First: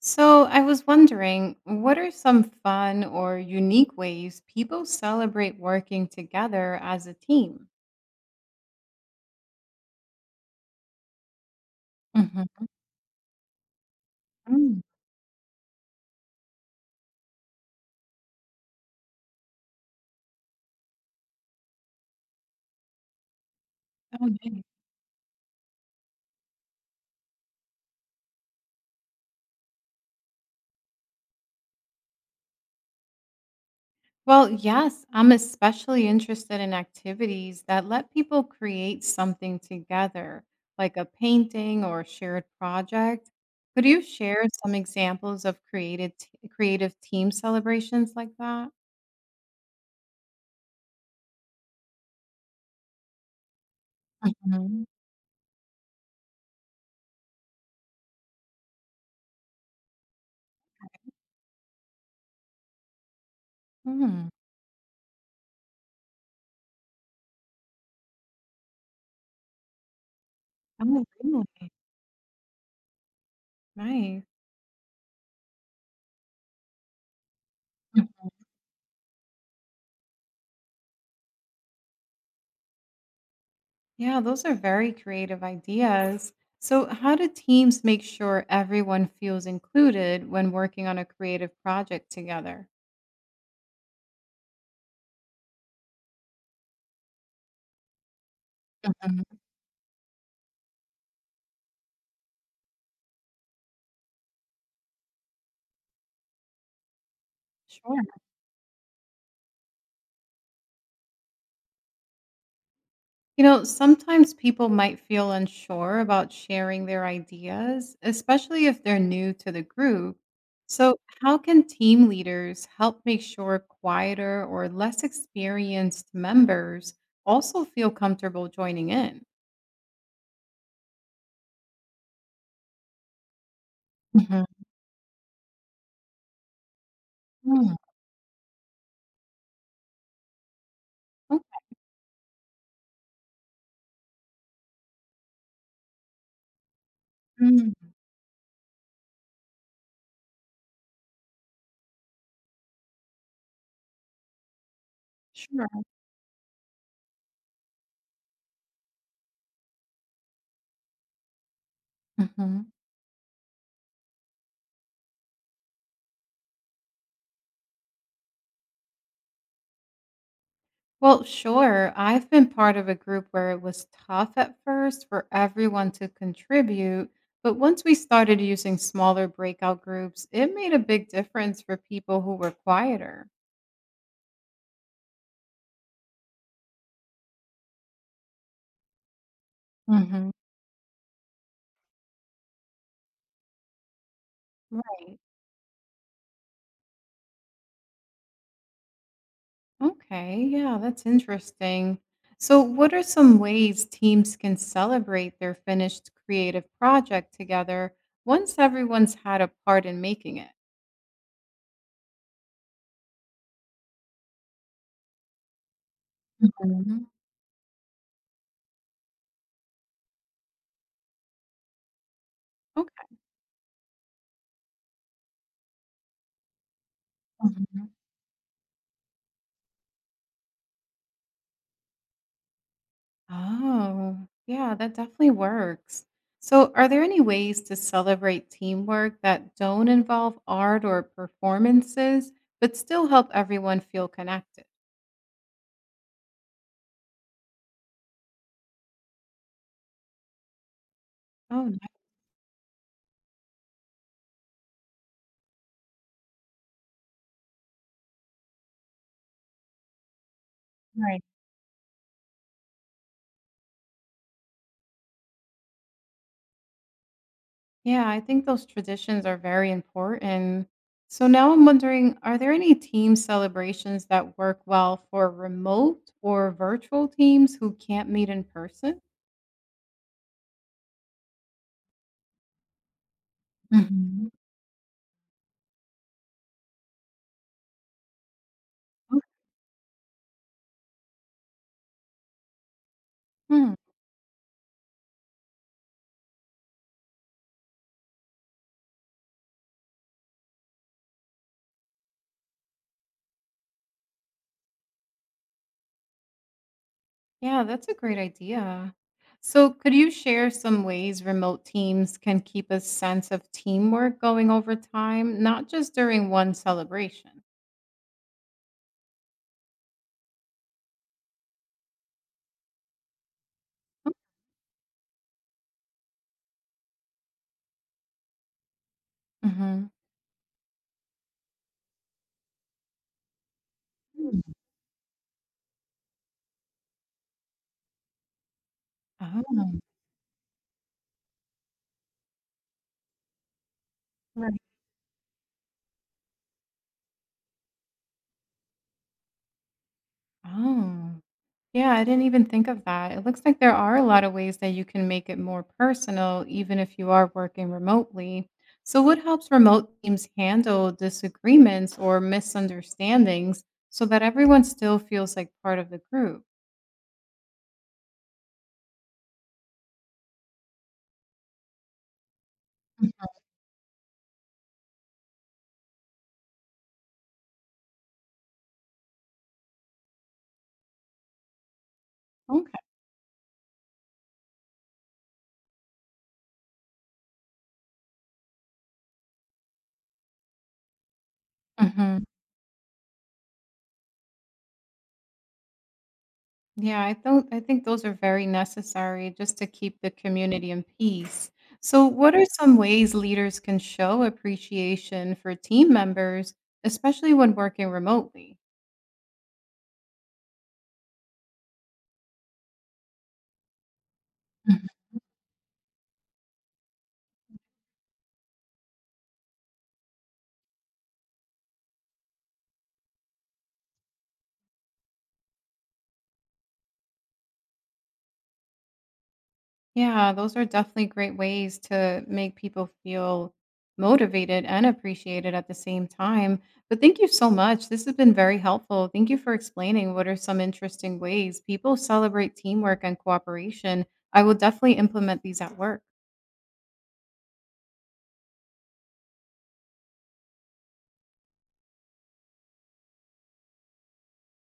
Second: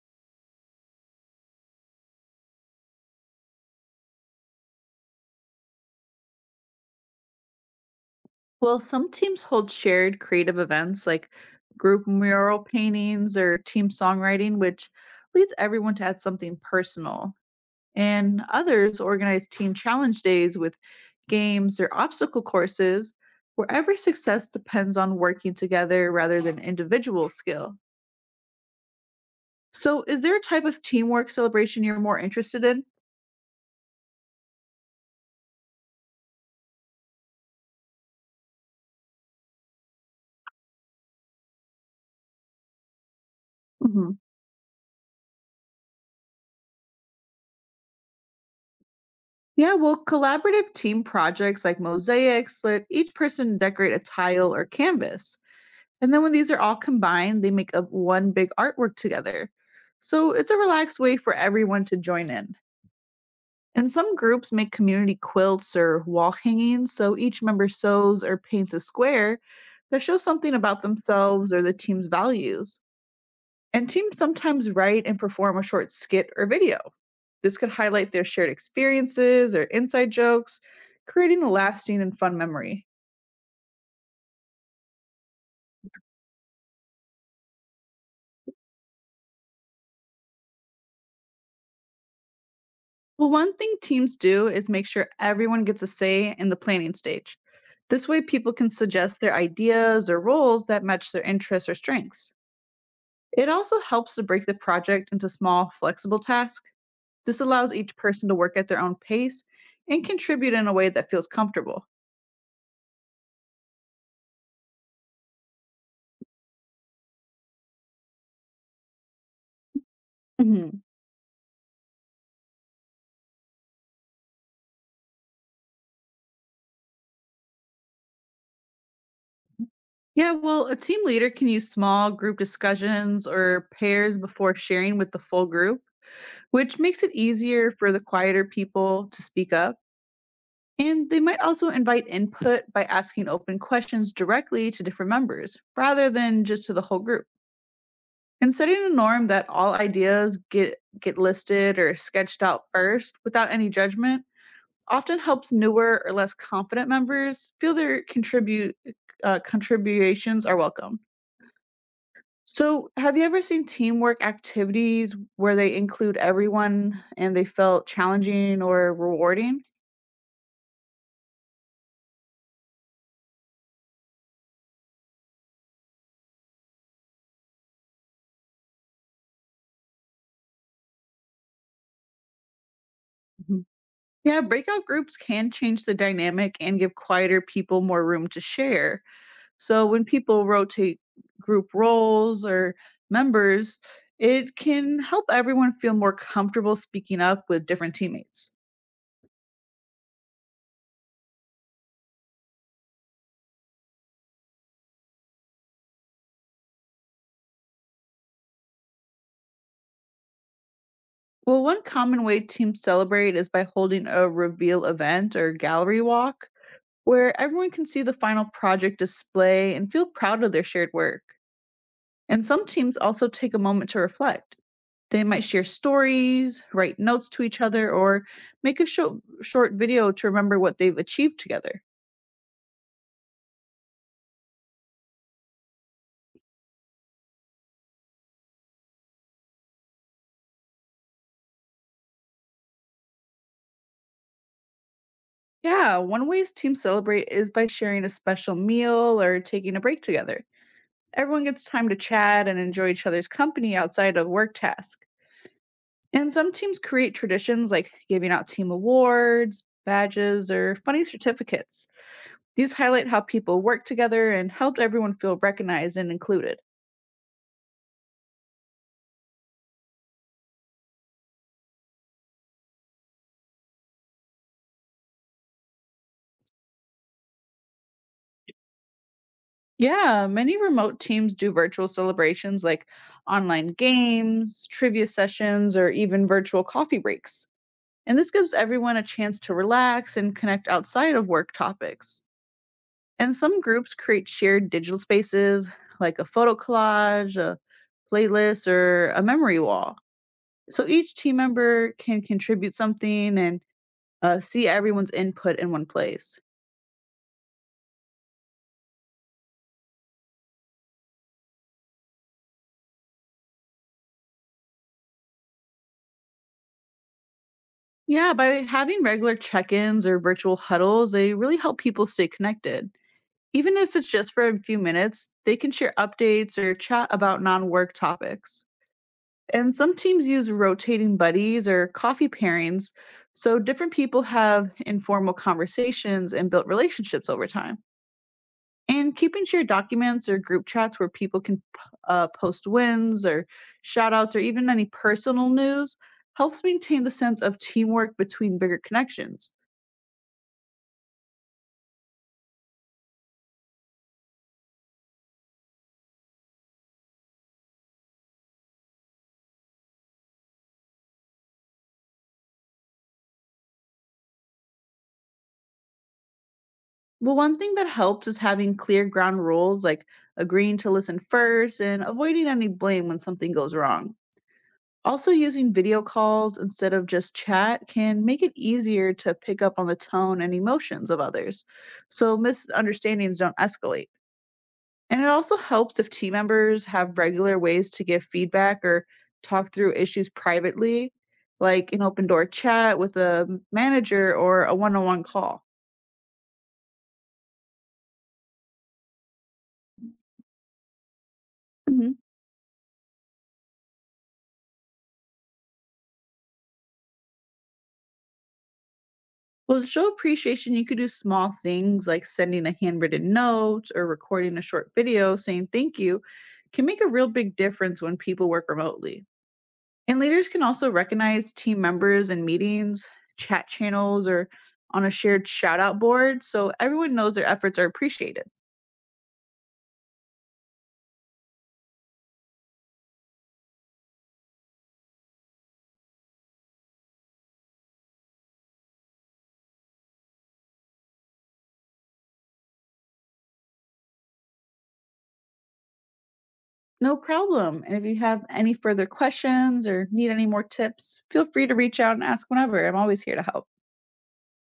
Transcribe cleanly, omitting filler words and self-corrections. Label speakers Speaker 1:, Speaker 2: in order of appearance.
Speaker 1: So, I was wondering, what are some fun or unique ways people celebrate working together as a team?
Speaker 2: Well, some teams hold shared creative events like group
Speaker 1: Mhm.
Speaker 2: mural paintings or team songwriting,
Speaker 1: Mm.
Speaker 2: which leads everyone to add something personal. And others organize team challenge days with games or obstacle courses where every
Speaker 1: Oh,
Speaker 2: success
Speaker 1: nice.
Speaker 2: depends on working together rather than individual skill. So, is there a type of teamwork celebration you're more interested in?
Speaker 1: Well, yes, I'm especially interested in activities that let people create something together, like a painting or shared project. Could you
Speaker 2: hmm
Speaker 1: share some examples of creative team celebrations like that?
Speaker 2: Yeah, well, collaborative team projects like mosaics let each person decorate a tile or
Speaker 1: Mhm.
Speaker 2: canvas. And then when these are all combined, they make up one big artwork together. So it's a relaxed way for everyone to join in. And some
Speaker 1: Mm.
Speaker 2: groups make community quilts or wall hangings, so each member sews or paints a square that shows something about
Speaker 1: Oh,
Speaker 2: themselves or
Speaker 1: really?
Speaker 2: the team's values. And teams
Speaker 1: Nice.
Speaker 2: sometimes write and perform a short skit or video. This could highlight their shared experiences or inside jokes, creating a lasting and fun memory.
Speaker 1: Yeah, those are very creative ideas. So, how do teams make sure everyone feels included when working on a creative project together?
Speaker 2: Well, one thing teams do is make sure everyone gets a say in the planning stage. This way, people can suggest their
Speaker 1: Mhm.
Speaker 2: ideas or roles that match their interests or strengths. It also helps to break the project into small, flexible tasks. This allows each
Speaker 1: Sure.
Speaker 2: person to work at their own pace and contribute in a way that feels comfortable.
Speaker 1: You know, sometimes people might feel unsure about sharing their ideas, especially if they're new to the group.
Speaker 2: Mhm.
Speaker 1: So, how can team leaders help make sure quieter or less experienced members also feel comfortable joining in?
Speaker 2: Yeah, well, a team leader can use small group discussions or pairs
Speaker 1: Mhm.
Speaker 2: before sharing with the full group, which makes it easier
Speaker 1: Mm.
Speaker 2: for the quieter people to speak up. And they
Speaker 1: Oh.
Speaker 2: might also invite input by asking open questions directly to different members rather than just to the whole group.
Speaker 1: Mm.
Speaker 2: And setting a norm that all ideas get listed or sketched out first without any judgment often helps
Speaker 1: Sure.
Speaker 2: newer or less confident members feel their contribute contributions are welcome.
Speaker 1: Mhm.
Speaker 2: So, have you ever seen teamwork activities where they include everyone and they felt challenging or rewarding?
Speaker 1: Well, sure. I've been part of a group where it was tough at first for everyone to contribute. But once we started using smaller breakout groups, it made a big difference for people who were quieter.
Speaker 2: Mhm. Yeah, breakout groups can change the dynamic and give quieter people more room to share. So when
Speaker 1: Hmm.
Speaker 2: people rotate group roles or members, it can
Speaker 1: Right.
Speaker 2: help everyone feel more comfortable speaking up with different teammates.
Speaker 1: Okay. Yeah, that's interesting. So, what are some ways teams can celebrate their finished creative project together once everyone's had a part in making it?
Speaker 2: Well, one common way teams celebrate is by holding a reveal event or gallery walk
Speaker 1: Mhm.
Speaker 2: where everyone can see the final project display and feel proud of their shared work. And some teams also take a moment to reflect. They might share stories, write notes to each
Speaker 1: Okay.
Speaker 2: other, or make a short video to remember what they've achieved together.
Speaker 1: Oh, yeah, that definitely works. So, are there any ways to celebrate teamwork that don't involve art or performances, but still help everyone feel connected?
Speaker 2: Yeah, one way teams celebrate is by sharing a special meal or taking a break together. Everyone gets
Speaker 1: Oh,
Speaker 2: time to
Speaker 1: nice.
Speaker 2: chat and enjoy each other's company outside of work tasks. And some teams create traditions like giving out team awards, badges, or funny
Speaker 1: Right.
Speaker 2: certificates. These highlight how people work together and help everyone feel recognized and included.
Speaker 1: Yeah, I think those traditions are very important. So, now I'm wondering, are there any team celebrations that work well for remote or virtual teams who can't meet in person?
Speaker 2: Yeah, many remote teams do virtual celebrations like online
Speaker 1: Mhm.
Speaker 2: games, trivia sessions, or even virtual coffee breaks. And this gives everyone a chance to relax and connect outside of work topics. And some
Speaker 1: Hmm.
Speaker 2: groups create shared digital spaces like a photo collage, a playlist, or a memory wall. So each team member can contribute something and see everyone's input in one place.
Speaker 1: Yeah, that's a great idea. So, could you share some ways remote teams can keep a sense of teamwork going over time, not just during one celebration?
Speaker 2: Yeah, by having regular check ins or virtual huddles, they really help people stay connected. Even if it's just for a few minutes, they can share updates or chat about non work topics. And
Speaker 1: Hmm.
Speaker 2: some teams use rotating buddies or coffee pairings, so different people
Speaker 1: Hmm.
Speaker 2: have informal conversations and built relationships over time. And keeping shared
Speaker 1: Oh.
Speaker 2: documents or group chats where people can post wins or shout outs or
Speaker 1: Right.
Speaker 2: even any personal news helps maintain the sense of teamwork between bigger connections.
Speaker 1: Oh, yeah, I didn't even think of that. It looks like there are a lot of ways that you can make it more personal, even if you are working remotely. So, what helps remote teams handle disagreements or misunderstandings so that everyone still feels like part of the group?
Speaker 2: Well, one thing that helps is having clear ground rules like agreeing to listen first and avoiding any blame when something goes wrong. Also, using video calls instead of just chat can make it easier to pick up on the tone and emotions of others, so
Speaker 1: Mhm.
Speaker 2: misunderstandings don't escalate. And it also helps if team members have regular ways to give feedback or talk through issues privately, like an
Speaker 1: Mhm.
Speaker 2: open door chat with a manager or a one on one call.
Speaker 1: Yeah, I don't I think those are very necessary just to keep the community in peace. So,
Speaker 2: Mhm.
Speaker 1: what are some ways leaders can show appreciation for team members, especially when working remotely?
Speaker 2: Well, to show appreciation, you could do small things like sending a handwritten note or recording a
Speaker 1: Mhm.
Speaker 2: short video saying thank you can make a real big difference when people work remotely. And leaders can also recognize team members in meetings, chat channels, or on a shared shout out board so everyone knows their efforts are appreciated.
Speaker 1: Yeah, those are definitely great ways to make people feel motivated and appreciated at the same time. But thank you so much. This has been very helpful. Thank you for explaining what are some interesting ways people celebrate teamwork and cooperation. I will definitely implement these at work.
Speaker 2: No problem. And if you have any further questions or need any more tips, feel free to reach out and ask whenever. I'm always here to help.